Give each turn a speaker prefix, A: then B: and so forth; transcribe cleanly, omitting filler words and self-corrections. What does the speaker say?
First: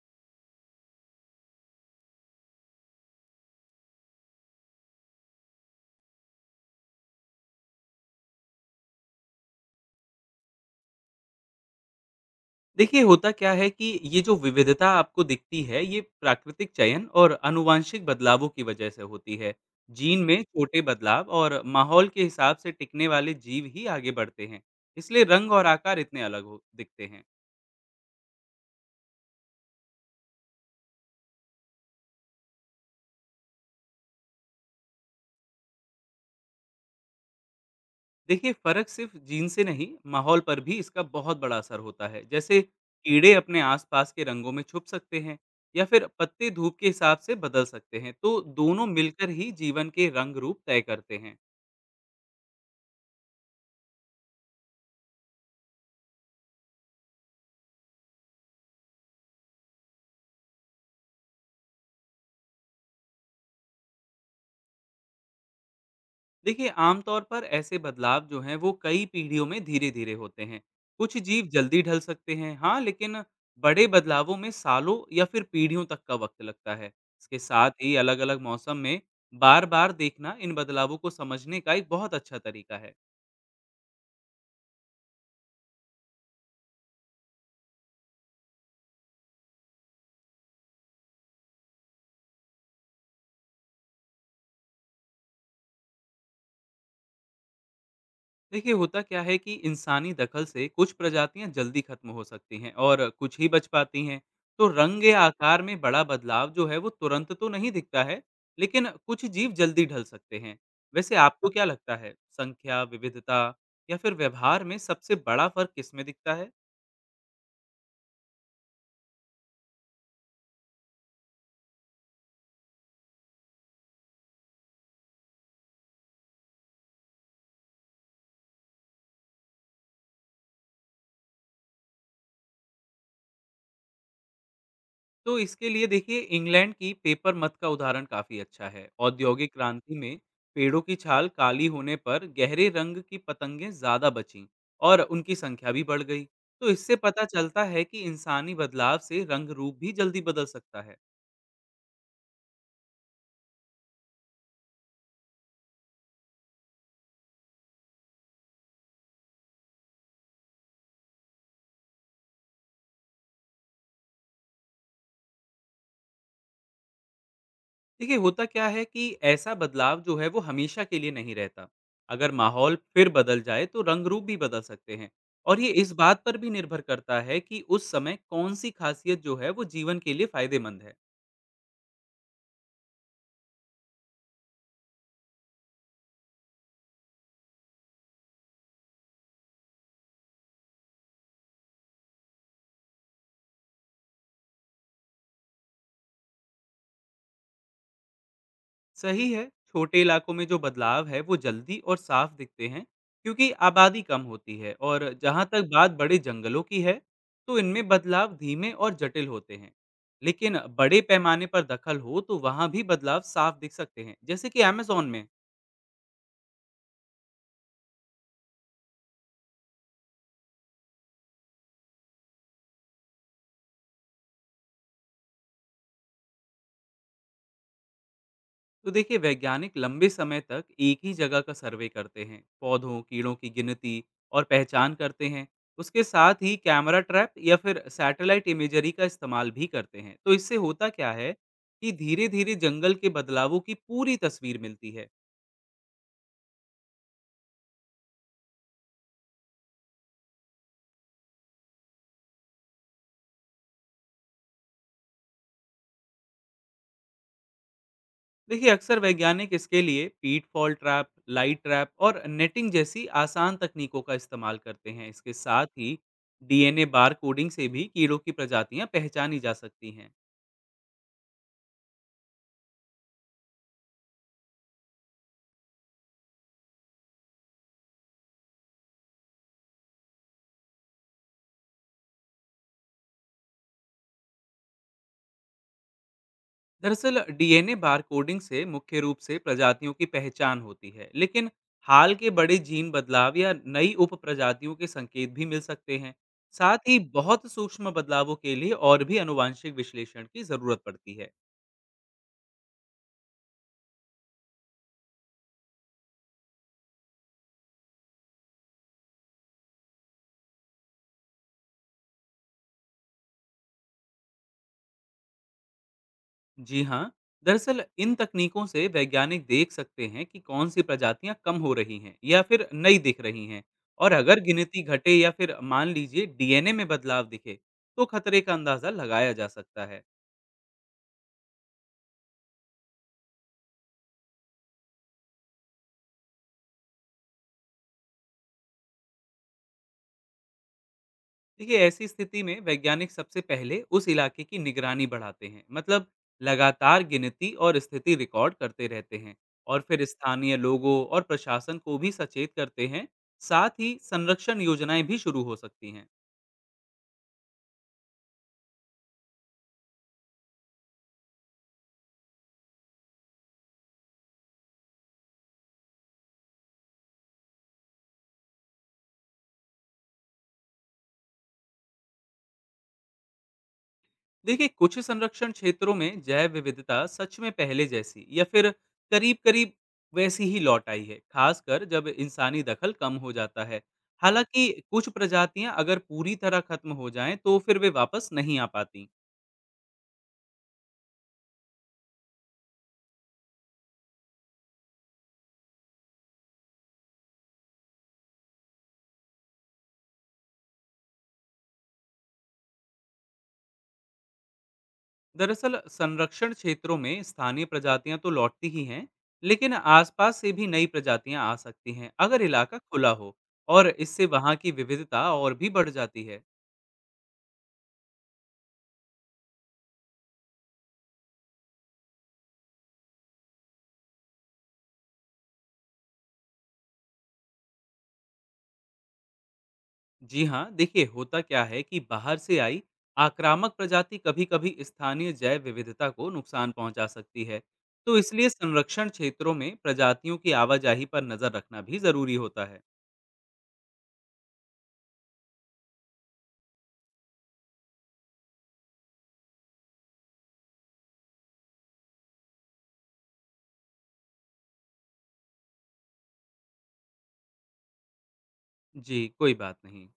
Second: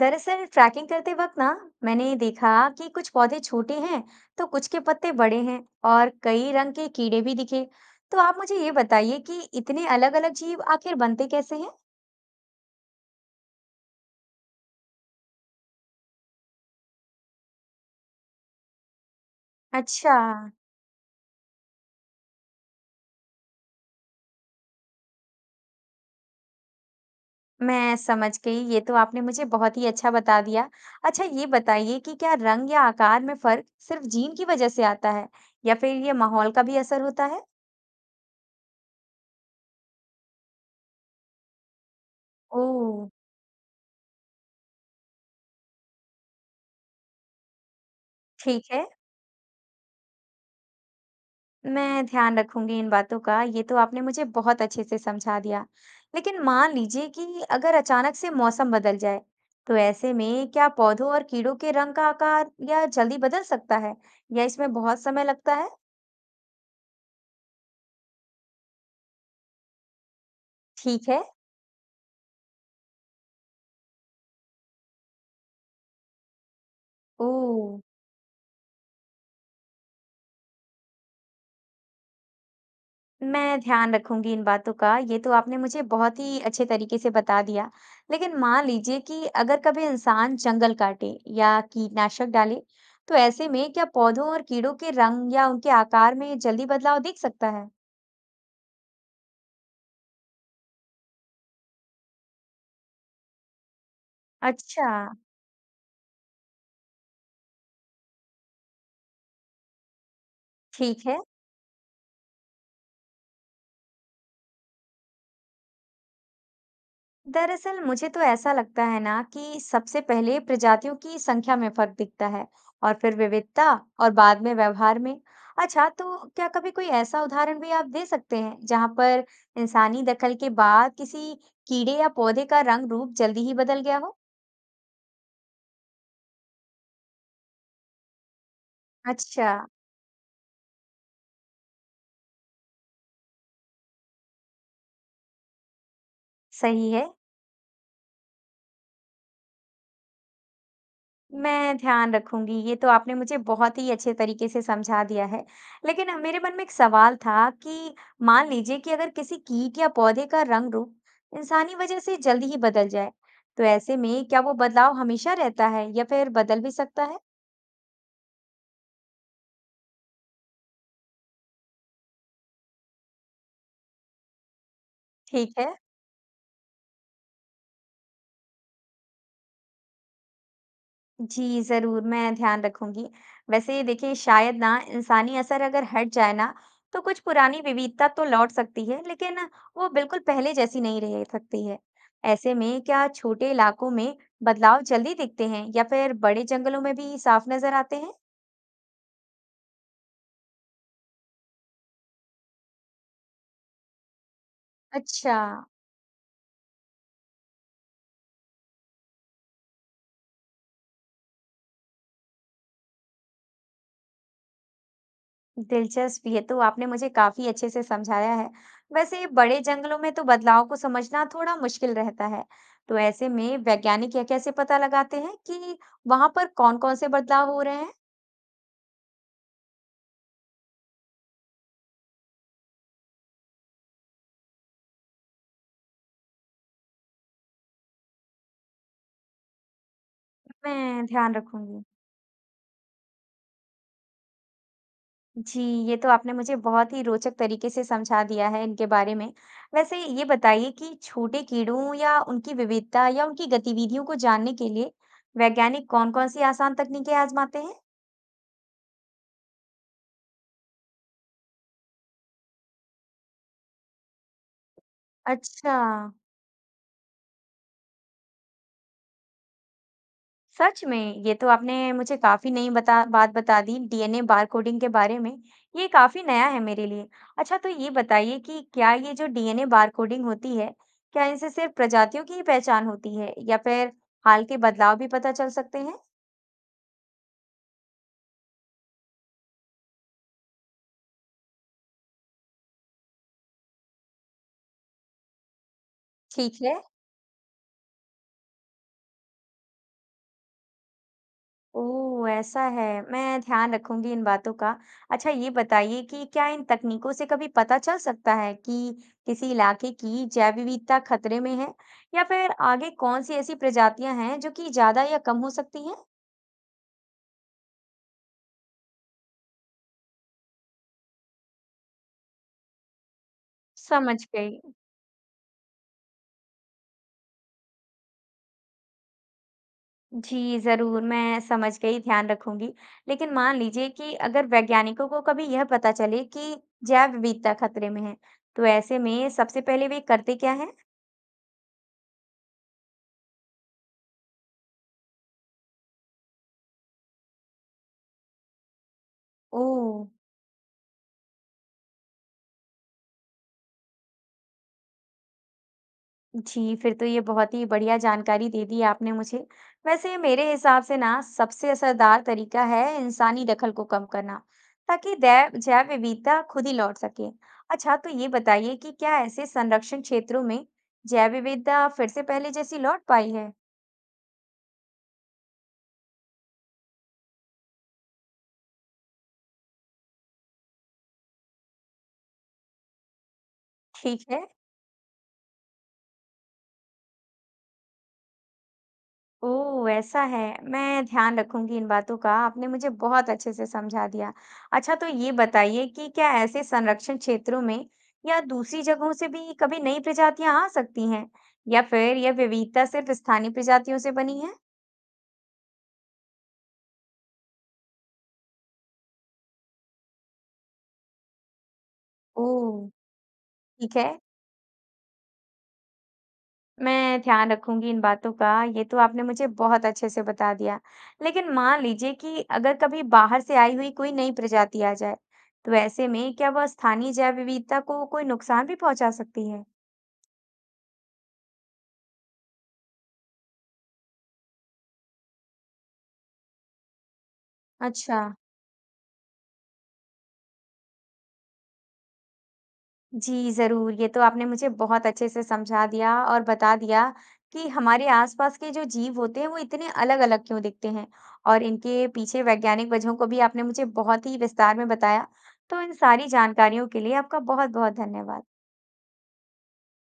A: दरअसल ट्रैकिंग करते वक्त ना, मैंने देखा कि कुछ पौधे छोटे हैं तो कुछ के पत्ते बड़े हैं, और कई रंग के कीड़े भी दिखे। तो आप मुझे ये बताइए कि इतने अलग-अलग जीव आखिर बनते कैसे हैं।
B: देखिए होता क्या है कि ये जो विविधता आपको दिखती है ये प्राकृतिक चयन और आनुवांशिक बदलावों की वजह से होती है।
A: अच्छा,
B: जीन में छोटे बदलाव और माहौल के हिसाब से टिकने वाले जीव ही आगे बढ़ते हैं। इसलिए रंग और आकार इतने अलग हो दिखते हैं।
A: मैं समझ गई। ये तो आपने मुझे बहुत ही अच्छा बता दिया। अच्छा, ये बताइए कि क्या रंग या आकार में फर्क सिर्फ जीन की वजह से आता है, या फिर ये माहौल का भी असर होता है।
B: देखिए फर्क सिर्फ जीन से नहीं, माहौल पर भी इसका बहुत बड़ा असर होता है। जैसे
A: ओह,
B: कीड़े अपने आसपास के रंगों में छुप सकते हैं या फिर पत्ते धूप के हिसाब से बदल सकते हैं। तो
A: ठीक है।
B: दोनों मिलकर ही जीवन के रंग रूप तय करते हैं।
A: मैं ध्यान रखूंगी इन बातों का। ये तो आपने मुझे बहुत अच्छे से समझा दिया। लेकिन मान लीजिए कि अगर अचानक से मौसम बदल जाए, तो ऐसे में क्या पौधों और कीड़ों के रंग का आकार या जल्दी बदल सकता है, या इसमें बहुत समय लगता है।
B: देखिए आमतौर पर ऐसे बदलाव जो हैं वो कई पीढ़ियों में धीरे धीरे होते हैं।
A: ठीक
B: कुछ
A: है।
B: जीव जल्दी ढल सकते हैं हाँ, लेकिन बड़े बदलावों में सालों या फिर पीढ़ियों तक का वक्त लगता है।
A: ओ,
B: इसके साथ ही अलग अलग मौसम में बार बार देखना इन बदलावों को समझने का एक बहुत अच्छा तरीका है।
A: मैं ध्यान रखूंगी इन बातों का। ये तो आपने मुझे बहुत ही अच्छे तरीके से बता दिया। लेकिन मान लीजिए कि अगर कभी इंसान जंगल काटे या कीटनाशक डाले, तो ऐसे में क्या पौधों और कीड़ों के रंग या उनके आकार में जल्दी बदलाव दिख सकता है?
B: देखिए होता क्या है कि इंसानी दखल से कुछ प्रजातियां जल्दी खत्म हो सकती हैं और कुछ ही बच पाती हैं। तो
A: अच्छा,
B: रंग या आकार में बड़ा बदलाव जो है वो तुरंत तो नहीं दिखता है, लेकिन कुछ जीव जल्दी ढल सकते हैं।
A: ठीक
B: वैसे
A: है।
B: आपको क्या लगता है, संख्या विविधता या फिर व्यवहार में सबसे बड़ा फर्क किसमें दिखता है?
A: दरअसल मुझे तो ऐसा लगता है ना कि सबसे पहले प्रजातियों की संख्या में फर्क दिखता है, और फिर विविधता, और बाद में व्यवहार में। अच्छा, तो क्या कभी कोई ऐसा उदाहरण भी आप दे सकते हैं जहां पर इंसानी दखल के बाद किसी कीड़े या पौधे का रंग रूप जल्दी ही बदल गया हो।
B: तो इसके लिए देखिए इंग्लैंड की पेपर मत का उदाहरण काफी अच्छा है।
A: अच्छा,
B: औद्योगिक क्रांति में पेड़ों की छाल काली होने पर गहरे रंग की पतंगें ज्यादा बचीं और उनकी संख्या भी बढ़ गई। तो
A: सही
B: इससे
A: है।
B: पता चलता है कि इंसानी बदलाव से रंग रूप भी जल्दी बदल सकता है।
A: मैं ध्यान रखूंगी। ये तो आपने मुझे बहुत ही अच्छे तरीके से समझा दिया है। लेकिन मेरे मन में एक सवाल था कि मान लीजिए कि अगर किसी कीट या पौधे का रंग रूप इंसानी वजह से जल्दी ही बदल जाए, तो ऐसे में क्या वो बदलाव हमेशा रहता है या फिर बदल भी सकता है?
B: देखिए होता क्या है कि ऐसा बदलाव जो है वो हमेशा के लिए नहीं रहता। अगर माहौल फिर बदल जाए तो रंग रूप भी बदल सकते हैं।
A: ठीक
B: और
A: है।
B: ये इस बात पर भी निर्भर करता है कि उस समय कौन सी खासियत जो है वो जीवन के लिए फायदेमंद है।
A: जी, ज़रूर, मैं ध्यान रखूँगी। वैसे देखिए शायद ना इंसानी असर अगर हट जाए ना, तो कुछ पुरानी विविधता तो लौट सकती है, लेकिन वो बिल्कुल पहले जैसी नहीं रह सकती है। ऐसे में क्या छोटे इलाकों में बदलाव जल्दी दिखते हैं या फिर बड़े जंगलों में भी साफ नज़र आते हैं?
B: सही है। छोटे इलाकों में जो बदलाव है वो जल्दी और साफ दिखते हैं क्योंकि आबादी कम होती है। और
A: अच्छा।
B: जहाँ तक बात बड़े जंगलों की है, तो इनमें बदलाव धीमे और जटिल होते हैं, लेकिन बड़े पैमाने पर दखल हो तो वहाँ भी बदलाव साफ दिख सकते हैं, जैसे कि अमेजोन में।
A: दिलचस्प, ये तो आपने मुझे काफी अच्छे से समझाया है। वैसे बड़े जंगलों में तो बदलाव को समझना थोड़ा मुश्किल रहता है। तो ऐसे में वैज्ञानिक यह कैसे पता लगाते हैं कि वहां पर कौन-कौन से बदलाव हो रहे हैं?
B: तो देखिए वैज्ञानिक लंबे समय तक एक ही जगह का सर्वे करते हैं, पौधों कीड़ों की गिनती और पहचान करते हैं। उसके साथ ही कैमरा ट्रैप या फिर सैटेलाइट इमेजरी का इस्तेमाल भी करते हैं। तो इससे होता
A: मैं
B: क्या है
A: ध्यान रखूंगी।
B: कि धीरे धीरे जंगल के बदलावों की पूरी तस्वीर मिलती है।
A: जी, ये तो आपने मुझे बहुत ही रोचक तरीके से समझा दिया है इनके बारे में। वैसे ये बताइए कि छोटे कीड़ों या उनकी विविधता या उनकी गतिविधियों को जानने के लिए वैज्ञानिक कौन-कौन सी आसान तकनीकें आजमाते हैं?
B: देखिए अक्सर वैज्ञानिक इसके लिए pitfall trap, light trap और नेटिंग जैसी आसान तकनीकों का इस्तेमाल करते हैं। इसके साथ
A: अच्छा,
B: ही डीएनए बार कोडिंग से भी कीड़ों की प्रजातियां पहचानी जा सकती हैं।
A: सच में, ये तो आपने मुझे काफी नई बता बात बता दी डीएनए बारकोडिंग के बारे में। ये काफी नया है मेरे लिए। अच्छा, तो ये बताइए कि क्या ये जो डीएनए बारकोडिंग होती है, क्या इनसे सिर्फ प्रजातियों की ही पहचान होती है या फिर हाल के बदलाव भी पता चल सकते हैं।
B: दरअसल डीएनए बार कोडिंग से मुख्य रूप से प्रजातियों की पहचान होती है, लेकिन हाल के बड़े जीन बदलाव या नई उप प्रजातियों के संकेत भी मिल सकते हैं।
A: ठीक है।
B: साथ ही बहुत सूक्ष्म बदलावों के लिए और भी अनुवांशिक विश्लेषण की जरूरत पड़ती है।
A: ओह! ऐसा है। मैं ध्यान रखूँगी इन बातों का। अच्छा, ये बताइए कि क्या इन तकनीकों से कभी पता चल सकता है कि किसी इलाके की जैव विविधता खतरे में है, या फिर आगे कौन-सी ऐसी प्रजातियां हैं जो कि ज़्यादा या कम हो सकती हैं?
B: जी हाँ, दरअसल इन तकनीकों से वैज्ञानिक देख सकते हैं कि कौन सी प्रजातियां कम हो रही हैं या फिर नई दिख रही हैं। और
A: समझ
B: अगर
A: गई।
B: गिनती घटे या फिर मान लीजिए डीएनए में बदलाव दिखे तो खतरे का अंदाजा लगाया जा सकता है।
A: जी, ज़रूर, मैं समझ गई, ध्यान रखूँगी। लेकिन मान लीजिए कि अगर वैज्ञानिकों को कभी यह पता चले कि जैव विविधता खतरे में है, तो ऐसे में सबसे पहले वे करते क्या हैं?
B: देखिए ऐसी स्थिति में वैज्ञानिक सबसे पहले उस इलाके की निगरानी बढ़ाते हैं, मतलब लगातार गिनती और स्थिति रिकॉर्ड करते रहते हैं। और
A: ओह!
B: फिर स्थानीय लोगों और प्रशासन को भी सचेत करते हैं। साथ ही संरक्षण योजनाएं भी शुरू हो सकती हैं।
A: जी, फिर तो ये बहुत ही बढ़िया जानकारी दे दी आपने मुझे। वैसे मेरे हिसाब से ना सबसे असरदार तरीका है इंसानी दखल को कम करना, ताकि दै जैव विविधता खुद ही लौट सके। अच्छा, तो ये बताइए कि क्या ऐसे संरक्षण क्षेत्रों में जैव विविधता फिर से पहले जैसी लौट पाई है?
B: देखिए कुछ संरक्षण क्षेत्रों में जैव विविधता सच में पहले जैसी या फिर करीब करीब वैसी ही लौट आई है, खासकर जब इंसानी दखल कम हो जाता है।
A: ठीक है।
B: हालांकि कुछ प्रजातियां अगर पूरी तरह खत्म हो जाएं तो फिर वे वापस नहीं आ पाती।
A: ओह! ऐसा है। मैं ध्यान रखूँगी इन बातों का, आपने मुझे बहुत अच्छे से समझा दिया। अच्छा, तो ये बताइए कि क्या ऐसे संरक्षण क्षेत्रों में या दूसरी जगहों से भी कभी नई प्रजातियाँ आ सकती हैं? या फिर यह विविधता सिर्फ स्थानीय प्रजातियों से बनी है?
B: दरअसल संरक्षण क्षेत्रों में स्थानीय प्रजातियां तो लौटती ही हैं, लेकिन आसपास से भी नई प्रजातियां आ सकती हैं अगर इलाका
A: ओह!
B: खुला हो। और
A: ठीक है,
B: इससे वहां की विविधता और भी बढ़ जाती है।
A: मैं ध्यान रखूँगी इन बातों का। ये तो आपने मुझे बहुत अच्छे से बता दिया। लेकिन मान लीजिए कि अगर कभी बाहर से आई हुई कोई नई प्रजाति आ जाए, तो ऐसे में क्या वह स्थानीय जैव विविधता को कोई नुकसान भी पहुँचा सकती है?
B: जी हाँ, देखिए होता क्या है कि बाहर से आई आक्रामक प्रजाति कभी कभी स्थानीय जैव विविधता को नुकसान पहुंचा सकती है। तो
A: अच्छा,
B: इसलिए संरक्षण क्षेत्रों में प्रजातियों की आवाजाही पर नजर रखना भी जरूरी होता है।
A: जी ज़रूर। ये तो आपने मुझे बहुत अच्छे से समझा दिया और बता दिया कि हमारे आसपास के जो जीव होते हैं वो इतने अलग-अलग क्यों दिखते हैं, और इनके पीछे वैज्ञानिक वजहों को भी आपने मुझे बहुत ही विस्तार में बताया। तो इन सारी जानकारियों के लिए आपका बहुत-बहुत धन्यवाद।
B: जी कोई बात नहीं।